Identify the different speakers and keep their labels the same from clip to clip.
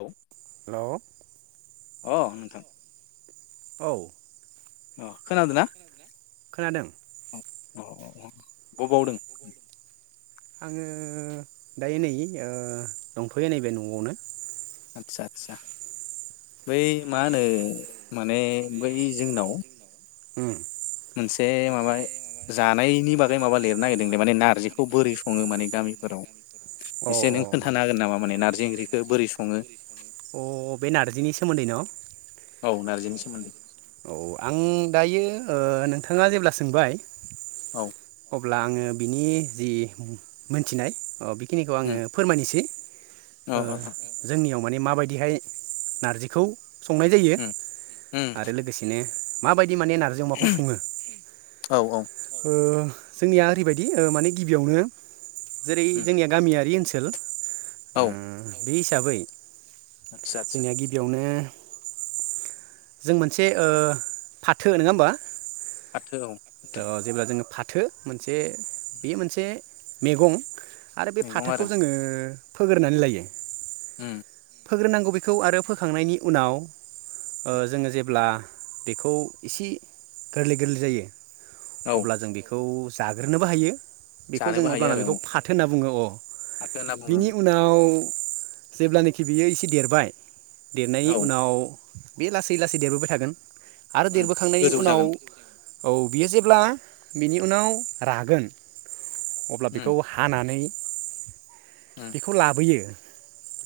Speaker 1: औ
Speaker 2: लौ
Speaker 1: अ नोंथां
Speaker 2: औ
Speaker 1: अ खोनादोंना
Speaker 2: खोनादों
Speaker 1: अ अ अ गबावदों हम
Speaker 2: आङो दायो नै ओ दंथ'यो नैबे न'आवनो
Speaker 1: आदसा आदसा बै मा होनो माने बै जोंनाव
Speaker 2: ओम
Speaker 1: मोनसे माबा जानायनि बागै माबा लिरनो नागिरदोंलै माने नारजिखौ बोरै सङो माने
Speaker 2: औ
Speaker 1: गामिफोराव एसे
Speaker 2: औ
Speaker 1: नों खोन्थानो हागोन नामा माने नारजि ओंख्रिखौ बोरै स ङो
Speaker 2: अह बे नारजिनि सोमोन्दै न'
Speaker 1: औ नारजिनि सोमोन्दै
Speaker 2: औ आं दायो ओ नोंथाङा जेब्ला सोंबाय
Speaker 1: औ
Speaker 2: अब्ला आङो बिनि जि हु मोनथिनाय अ बि खिनिखौ आङो
Speaker 1: उम
Speaker 2: फोरमायनोसै
Speaker 1: औ औ
Speaker 2: ओह जोंनियाव माने माबायदिहाय नारजिखौ संनाय जायो
Speaker 1: उम उम
Speaker 2: आरो लोगोसेनो माबाय दि माने नारजि अमाखौ सङो
Speaker 1: औ औ
Speaker 2: हो जोंनिया ओरैबायदि माने गिबियावनो जेरै
Speaker 1: उम
Speaker 2: जोंनिया गामियारि ओनसो हेल उम
Speaker 1: औ
Speaker 2: बे हिसाबै
Speaker 1: आदसा आदसा
Speaker 2: जोंनिया गिबियावनो जों मोनसे ओ फाथो नङा होमबा
Speaker 1: फाथो औ फाथो
Speaker 2: थो मोनसे बेयो मोनसे मेगं आरो बे
Speaker 1: मैगं आरो
Speaker 2: फाथोखौ जोङो फोगोरनानै लायो
Speaker 1: उम
Speaker 2: फोग्रोनांगौ बेखौ आरो फोखांनायनि उनाव ओ जोङो जेब्ला बेखौ इसि गोरलै गोरलै जायो
Speaker 1: औ
Speaker 2: अब्ला जों बेखौ जाग्रोनोबो हायो । बेखौ
Speaker 1: जानोबो
Speaker 2: जोङो
Speaker 1: हायो
Speaker 2: अब्लाना
Speaker 1: आरो
Speaker 2: बेखौ
Speaker 1: औ
Speaker 2: फाथो होनना बुङो अ ।
Speaker 1: फाथो होनना बुङो
Speaker 2: बिनि उनाव जेब्लानिखि बियो एसे देरबाय देरनायनि
Speaker 1: औ
Speaker 2: उनाव बे लासै लासै देरबोबाय थागोन । आरो
Speaker 1: उम
Speaker 2: देरबोखांनायनि
Speaker 1: गोजौ
Speaker 2: उनाव
Speaker 1: जागोन
Speaker 2: औ बियो जेब्ला बिनि उनाव रागोन अब्ला
Speaker 1: उम
Speaker 2: बेखौ हानानै
Speaker 1: उम
Speaker 2: बेखौ लाबोयो ।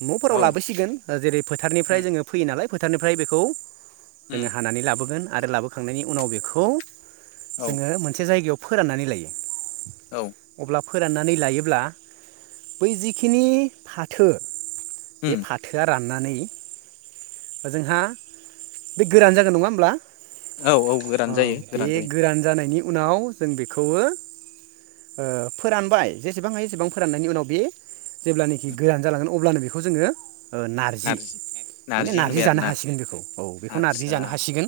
Speaker 2: नफोराव
Speaker 1: औ
Speaker 2: लाबोसिगोन ओ जेरै फोथारनिफ्राय
Speaker 1: उम
Speaker 2: जोङो फैयो नालाय फोथारनिफ्राय बेखौ जोङो
Speaker 1: उम
Speaker 2: हानानै लाबोगोन । आरो लाबोखांनायनि उनाव बेखौ
Speaker 1: औ
Speaker 2: जोङो मोनसे जायगायाव फोराननानै लायो ।
Speaker 1: औ ।
Speaker 2: फोराननानै लायोब्ला बै जिखिनि फाथो बे
Speaker 1: उम
Speaker 2: फाथोआ रान नानै जोंहा बे गोरान जागोन नङा होमब्ला?
Speaker 1: औ औ गोरान जायो
Speaker 2: बे
Speaker 1: गोरान जायो ।
Speaker 2: जानायनि उनाव जों बेखौवो ओ फोरानबाय जेसेबां हायो एसेबां फोराननायनि उनाव बे जेब्लानिखि गोरान जालांगोन अब्लानो बेखौ जोङो ओ नारजि नारजि
Speaker 1: होनबाय आरो
Speaker 2: जानो
Speaker 1: ना
Speaker 2: हासिगोन बेखौ बेखौ नारजि
Speaker 1: आदसा
Speaker 2: जानो हासिगोन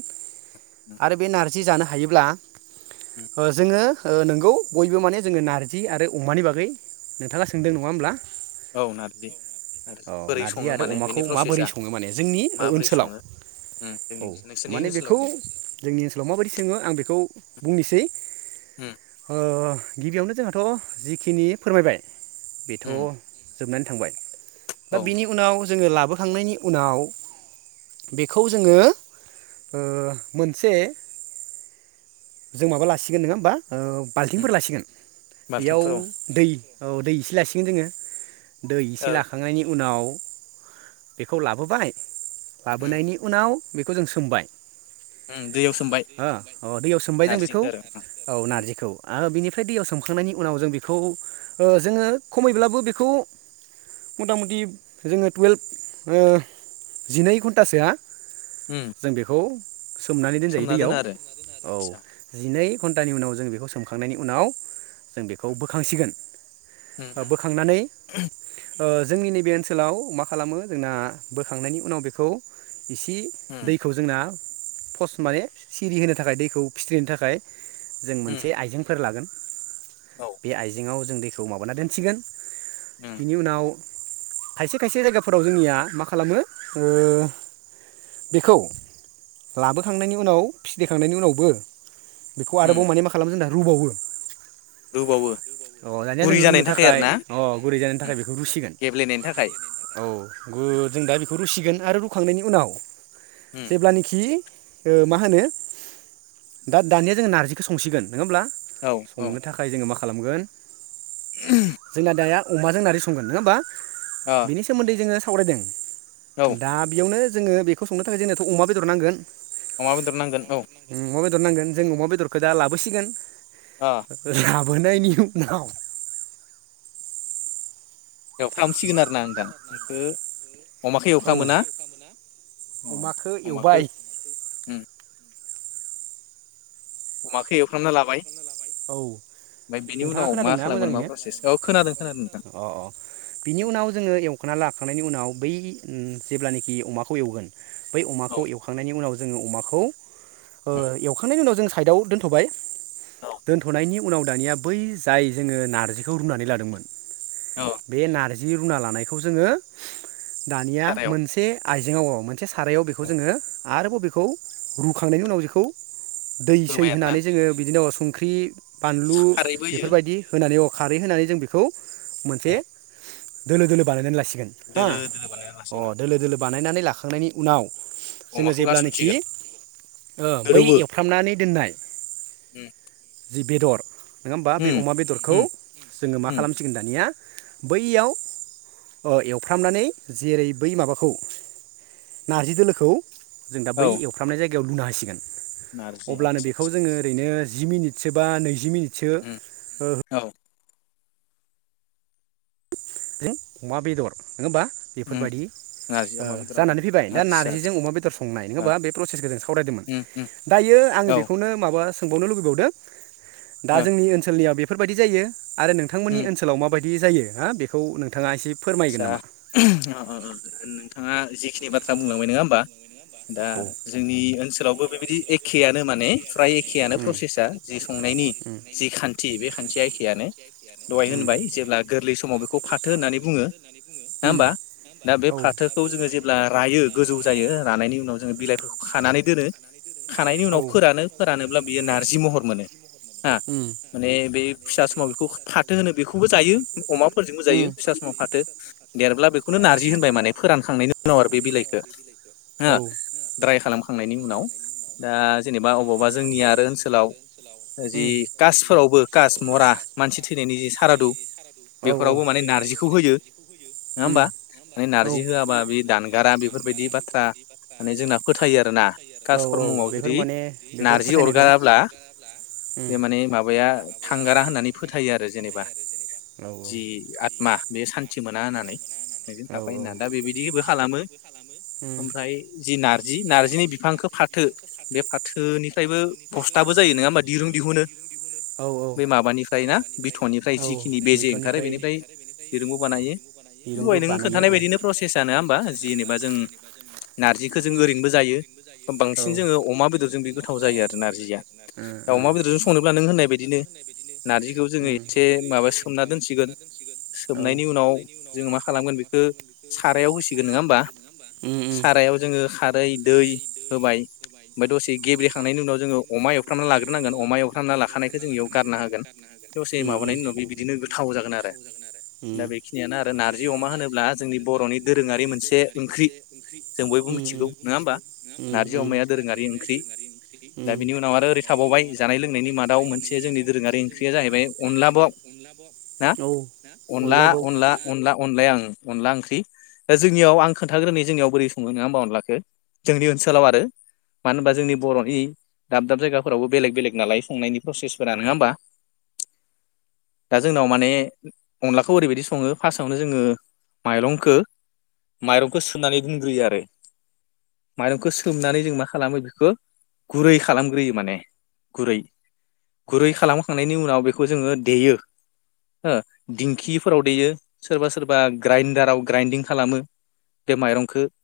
Speaker 1: उम
Speaker 2: आरो बेखौ नार- नारजि जानो हायोब्ला
Speaker 1: उम
Speaker 2: ओ जोङो ओ नोंगौ बयबो माने जोङो नारजि आरो अमानि बागै नोंथाङा सोंदों नङा होमब्ला
Speaker 1: औ नारजि आरो
Speaker 2: औ
Speaker 1: बोरै
Speaker 2: नारजि
Speaker 1: सङो
Speaker 2: आरो
Speaker 1: माने
Speaker 2: अमाखौ
Speaker 1: बेनि
Speaker 2: माबोरै
Speaker 1: प्रसेसा?
Speaker 2: सङो माने जोंनि ओ
Speaker 1: माबोरै
Speaker 2: ओनसोलाव
Speaker 1: सङो उम जोंनि
Speaker 2: औ
Speaker 1: नोंसोरनि
Speaker 2: माने
Speaker 1: ओनसोलाव
Speaker 2: बेखौ जोंनि ओनसोलाव माबायदि सोङो आं बेखौ बुंनोसै ।
Speaker 1: ओम।
Speaker 2: ओ गिबियावनो जोंहाथ' जिखिनि फोरमायबाय। बेथ'
Speaker 1: उम
Speaker 2: जोबनानै थांबाय। दा
Speaker 1: औ
Speaker 2: बिनि उनाव जोङो लाबोखांनायनि उनाव बेखौ जोङो ओ मोनसे जों माबा लासिगोन नङा होनबा। ओ
Speaker 1: उम
Speaker 2: बाल्थिंफोर लासिगोन बेयाव
Speaker 1: बाल्थिंफोराव
Speaker 2: दै औ दै इसे लासिगोन जोङो। दै इसे
Speaker 1: ओ
Speaker 2: लाखांनायनि उनाव बेखौ लाबोबाय
Speaker 1: उम
Speaker 2: लाबोनायनि उनाव बेखौ जों सोमबाय।
Speaker 1: उम दैयाव सोमबाय
Speaker 2: हो औ दैयाव सोमबाय जों बेखौ
Speaker 1: नारजिखौ आरो
Speaker 2: औ
Speaker 1: उम
Speaker 2: नारजिखौ आरो बिनि बेनोफ्राइ दैयाव सोमखांनायनि उनाव जों बेखौ जोङो खमैब्लाबो बेखौ मथा मथि जोङो टुयेल्भ ओ जिनै घन्टासोआ
Speaker 1: उम
Speaker 2: जों बेखौ सोमनानै दोनजायो
Speaker 1: सोमना
Speaker 2: दैयाव
Speaker 1: दोनो आरो
Speaker 2: औ
Speaker 1: आदसा
Speaker 2: जिनै एक घन्टानि उनाव जों बेखौ सोमखांनायनि उनाव जों बेखौ
Speaker 1: उम
Speaker 2: बोखांसिगोन
Speaker 1: उम
Speaker 2: बोखांनानै ओ जोंनि नैबे ओनसोलाव मा खालामो जोंना बोखांनायनि उनाव बेखौ। इसे
Speaker 1: उम
Speaker 2: दैखौ जोंना पस्ट माने सिरि होनो थाखाय दैखौ फिथ्रिनो थाखाय जों
Speaker 1: उम
Speaker 2: मोनसे आइजेंफोर लागोन।
Speaker 1: औ
Speaker 2: बे आइजेंआव जों दैखौ माबाना दोनसिगोन।
Speaker 1: उम
Speaker 2: बेनि उनाव खायसे खायसे जायगाफोराव जोंनिया माखासे खालामो ओ बेखौ लाबोखांनायनि उनाव फिदिखांनायनि उनावबो बेखौ
Speaker 1: उम
Speaker 2: आरोबाव माने मा खालामो जोंना रुबावो।
Speaker 1: रुबावो
Speaker 2: अ दानिया जों
Speaker 1: गुरै
Speaker 2: रुनो
Speaker 1: जानायनि आरो
Speaker 2: थाखाय
Speaker 1: ना
Speaker 2: अ गुरै जानायनि
Speaker 1: उम
Speaker 2: थाखाय बेखौ रुसिगोन
Speaker 1: गेब्लेनायनि थाखाय
Speaker 2: औ ‌। गुद जों दा बेखौ रुसिगोन आरो रुखांनायनि उनाव
Speaker 1: उम
Speaker 2: जेब्लानोखि मा होनो दा दानिया जोङो नारजिखौ संसिगोन नङा होमब्ला
Speaker 1: औ औ
Speaker 2: संनो थाखाय जोङो माखा खालामगोन जोंना दाया अमाजों नारजि संगोन नङा होमबा
Speaker 1: ओ
Speaker 2: बिनि सोमोन्दै जोङो सावरायदों
Speaker 1: औ
Speaker 2: दा बेयावनो जोङो बेखौ संनो थाखाय जोंनोथ' अमा बेदर नांगोन
Speaker 1: अमा बेदर नांगोन औ
Speaker 2: उम अमा बेदर नांगोन जों अमादरखौ दा लाबोसिगोन
Speaker 1: ओ
Speaker 2: [unintelligible] बोनायनि उनाव
Speaker 1: एवफ्रामसिगोन आरो ना नोंथां ओ
Speaker 2: औ
Speaker 1: अ
Speaker 2: अमखौ
Speaker 1: अमाखौ
Speaker 2: एवबाय
Speaker 1: अमाखौ एवफ्रामना लाबाय
Speaker 2: औ
Speaker 1: ओमफ्राय बेनि
Speaker 2: नोंथाङा
Speaker 1: उनाव मा
Speaker 2: खोनादोंना
Speaker 1: खालामगोन मा
Speaker 2: मोजाङैनो औ
Speaker 1: प्रसेस नोंथां
Speaker 2: खोनादों अ अ बिनि उनाव जोङो [unintelligible] लाखांनायनि उनाव बै जेब्लानाखि अमाखौ एवगोन बै अमाखौ
Speaker 1: औ
Speaker 2: एवखांनायनि उनाव जो जोङो अमाखौ ओ
Speaker 1: उम
Speaker 2: एवखांनायनि उनाव जों सा साइदआव दोन्थ'बाय
Speaker 1: औ
Speaker 2: दोनथ'नायनि उनाव दानिया बै जाय जोङो नारजिखौ रुनानै लादोंमोन
Speaker 1: औ
Speaker 2: बे नारज जि रुना लानायखौ जोङो दानिया
Speaker 1: सारायाव
Speaker 2: मोनसे आइजेंङाव अ मोनसे सारायाव बेखौ जोङो आरोबाव बेखौ रुखांनायनि उनाव बेखौ आ दै सै
Speaker 1: होबाय आरो ना
Speaker 2: होनानै जोङो बिदिनो अ सं ख्रि बानलु
Speaker 1: खारैबो होयो
Speaker 2: बेफोरबायदि होनानै अ खारै होनानै जों बेखौ मोनसे
Speaker 1: उम
Speaker 2: दोलो दोलो बानायनानै लासिग गोन हा
Speaker 1: दोलो दोलो बानायना
Speaker 2: अ
Speaker 1: लासिगोन
Speaker 2: दोलो दोलो बानाय लाखांनायनि उनाव
Speaker 1: ओं
Speaker 2: जोंङो
Speaker 1: अमाखौ
Speaker 2: जेब्लानोखि
Speaker 1: गारसनसिगोन
Speaker 2: ओ बै
Speaker 1: गोदौवो
Speaker 2: एवफ्रामनानै दोननाय
Speaker 1: उम
Speaker 2: जि बेदर नोंङा होमबा? बे
Speaker 1: उम
Speaker 2: अमा बेदरखौ
Speaker 1: उम
Speaker 2: जोंङो मा
Speaker 1: उम
Speaker 2: खालामसिगोन दानिया बैयाव अ एवफ्रामनानै जेरै बै माबाखौ नारजि दोलोखौ जों दा
Speaker 1: औ
Speaker 2: बै एवफ्रामनाय जाय गायाव लुना हासिगोन
Speaker 1: नारजि
Speaker 2: अब्लानो
Speaker 1: आदसा
Speaker 2: बेखौ
Speaker 1: आदसा
Speaker 2: जोंङो ओरैनो जि मिनिटसोबा नैजि मिनिट सो
Speaker 1: उम
Speaker 2: ओ
Speaker 1: औ
Speaker 2: जों अमा बेदर नोंङोमबा
Speaker 1: उम
Speaker 2: बेफोरबायदि
Speaker 1: नारजि
Speaker 2: ओ
Speaker 1: अमा बेदर आरो
Speaker 2: जानानै फैबाय दा
Speaker 1: आदसा आदसा
Speaker 2: नार्जिजों अमा बेदर संनाय नोंङा
Speaker 1: औ
Speaker 2: होमबा? बे प्रसेसखौ जों सावरायदोंमोन दायो आंङो
Speaker 1: औ ओ
Speaker 2: बेखौनो माबा सोंबावनो लुुबैबावदों। दा जोंनि ओनसोलनियाव बे बेफोरबायदि जायो। आरो नोंथांमोननि
Speaker 1: उम
Speaker 2: ओनसोलाव माबाय दि जायो हा बे खौ नोंथांङा एसे
Speaker 1: आतसा अ अ नों थांङा जिखिनि बाथ्रा बुंलांबाय नोंङा होमबा? दा
Speaker 2: उम प्रसेसा
Speaker 1: जोंनि ओनसोलावबो बेबायदि एखेयानो माने फ्राय एखेआानो प्रसेसा जि संनायनि जि खान्थि बे खान्थिया खियानो
Speaker 2: [unintelligible] गोरलै समाव बेखौ फाथो
Speaker 1: नोंङाबा दा बे फाथो
Speaker 2: उनाव मोनो
Speaker 1: फाथो होनो बेखौबो जायो अमाफोरजोंबो जायो फिसा समाव फाथो देरब्ला बेखौनो नारजि होनबाय माने फोरानखांनायनि उनाव आरो बे बिलाइखौ हो
Speaker 2: फाथो
Speaker 1: द्राय खालाम खांनायनि उनाव दा जेनेबा अबावबा जोंनि आरो ओनसोलाव जि कासफोरावबो कास मरा मानसि थैनायनि जि सारादु बेफोरावबो माने नारजिखौ होयो। नोंङाबा?
Speaker 2: माने
Speaker 1: नै नारजि होआबा बे दा दानगारा बेफोरबायदि बाथ्रा माने जोंना फोथायो आरोना खास [unintelligible] जुदि
Speaker 2: सुबुंफोरखौ
Speaker 1: नारजि
Speaker 2: दि
Speaker 1: अरगाराब्ला बे माने माबाया। थांगारा होननानै फोथायो आरो जेनेबा।
Speaker 2: औ
Speaker 1: जि आतमा। बे सान थि मोना होननानै। बिदिनो
Speaker 2: औ
Speaker 1: थाफायो
Speaker 2: औ थाबाय होनना
Speaker 1: ना दा बेबायदि। बो खालामो।
Speaker 2: खालामो
Speaker 1: ओमफ्राय जि नार जि नारजिनि बिफांखौ
Speaker 2: नारजिनि
Speaker 1: फाथो
Speaker 2: बिफांसो
Speaker 1: बे
Speaker 2: फाथो बे
Speaker 1: फाथोनिफ्रायबो
Speaker 2: फाथोनिफ्रायबो
Speaker 1: बस्थाबो जायो नङा होमबा
Speaker 2: फस्थाबो जायो
Speaker 1: दिरुं
Speaker 2: नङा होनबा
Speaker 1: दिहुनो
Speaker 2: दिरुं दिहुनो औ औ
Speaker 1: बे
Speaker 2: बे
Speaker 1: माबानिफ्राय ना
Speaker 2: माबानिफ्राय ना
Speaker 1: बिथ'निफ्राय
Speaker 2: औ
Speaker 1: जिखिनि बेजे ओंखारो
Speaker 2: मैथुननिफ्राय
Speaker 1: बेनिफ्राय
Speaker 2: [unintelligible] बेनिफ्राय
Speaker 1: दिरुंबो बानायो दहाय नों खोन्थानाय बादिनो प्रसेसआ नोङा होमबा जेनेबा जों। नारजिखौ जों ओरैनोबो जायो।
Speaker 2: औ
Speaker 1: जोङो अमा
Speaker 2: बांसिन जोङो
Speaker 1: बेदरजों बे
Speaker 2: अमा
Speaker 1: गोथाव
Speaker 2: बेदरजों
Speaker 1: जायो
Speaker 2: बे
Speaker 1: आरो
Speaker 2: गोथाव जायो
Speaker 1: नारजिया
Speaker 2: आरोना उम उम
Speaker 1: अमा बेदरजों
Speaker 2: दा अमा
Speaker 1: संनोब्ला नों
Speaker 2: बेदरजों
Speaker 1: होननाय
Speaker 2: संनोब्ला नों
Speaker 1: बायदिनो
Speaker 2: होननाय बायदिनो
Speaker 1: नारजिखौ जोङो
Speaker 2: उम बिदिखौ
Speaker 1: एसे
Speaker 2: जोङो एसे माबा सोमना दोनसिगोन।
Speaker 1: नायनि उनाव जोङो मा खालामगोन बे हो सारायाव होसिगोन नङा होमबा?
Speaker 2: ओमफ्राय
Speaker 1: सारायाव जोङो खार दै होबाय ओमफ्राय दसे गेब्रे खांनायनि उनाव जोङो अमा एवफ्रामना लाग्रोनांगोन अमा एवफ्रामना लाखानायखौ जों इयाव गारना होगोन दसे माबानायनि उनाव बे बिदिनो गोथाव जागोन आरो। दा बेखिनियानो आरो नार्जि अमा होनोब्ला जोंनि बर'नि दोरोङारि मोनसे ओंख्रि जों बयबो मिथिगौ नङा होमबा नारजि अमाया दोरोङारि ओंख्रि। दा बिनि
Speaker 2: होमबा
Speaker 1: उनाव आरो ओरै थाबावबाय जानाय लोंनायनि मादाव मोनसे जोंनि दोरोङारि ओंख्रिया जाहैबाय अनला बाव ना।
Speaker 2: औ
Speaker 1: अनला अनला अनला। अनलाया उम अनला ओंख्रि दा जोंनियाव आं खोन्थाग्रोननि जोंनियाव बोरै सङो नङा होमबा अनलाखौ जोंनि ओनसोलाव आरो मानो होनबा जोंनि बर'नि दाब दाब जायगाफोरावबो बेलेग बेलेग नालाय संनायनि प्रसेसफोरा नङा होमबा दा जोंनाव माने अनलाखौ ओरैबायदि सङो फार्स्टआवनो जोङो माइरंखौ माइरंखौ सोमनानै दोनग्रोयो आरो माइरंखौ सोमनानै जों मा खालामो बेखौ गुरै खालामग्रोयो माने गुरै गुरै खालामखांनायनि उनाव बेखौ जोङो देयो हो। दिंखिफोराव दैेयो सोरबा सोरबा ग्राइडाराव ग्राइन्दिं खालामो बे माइरंखौ।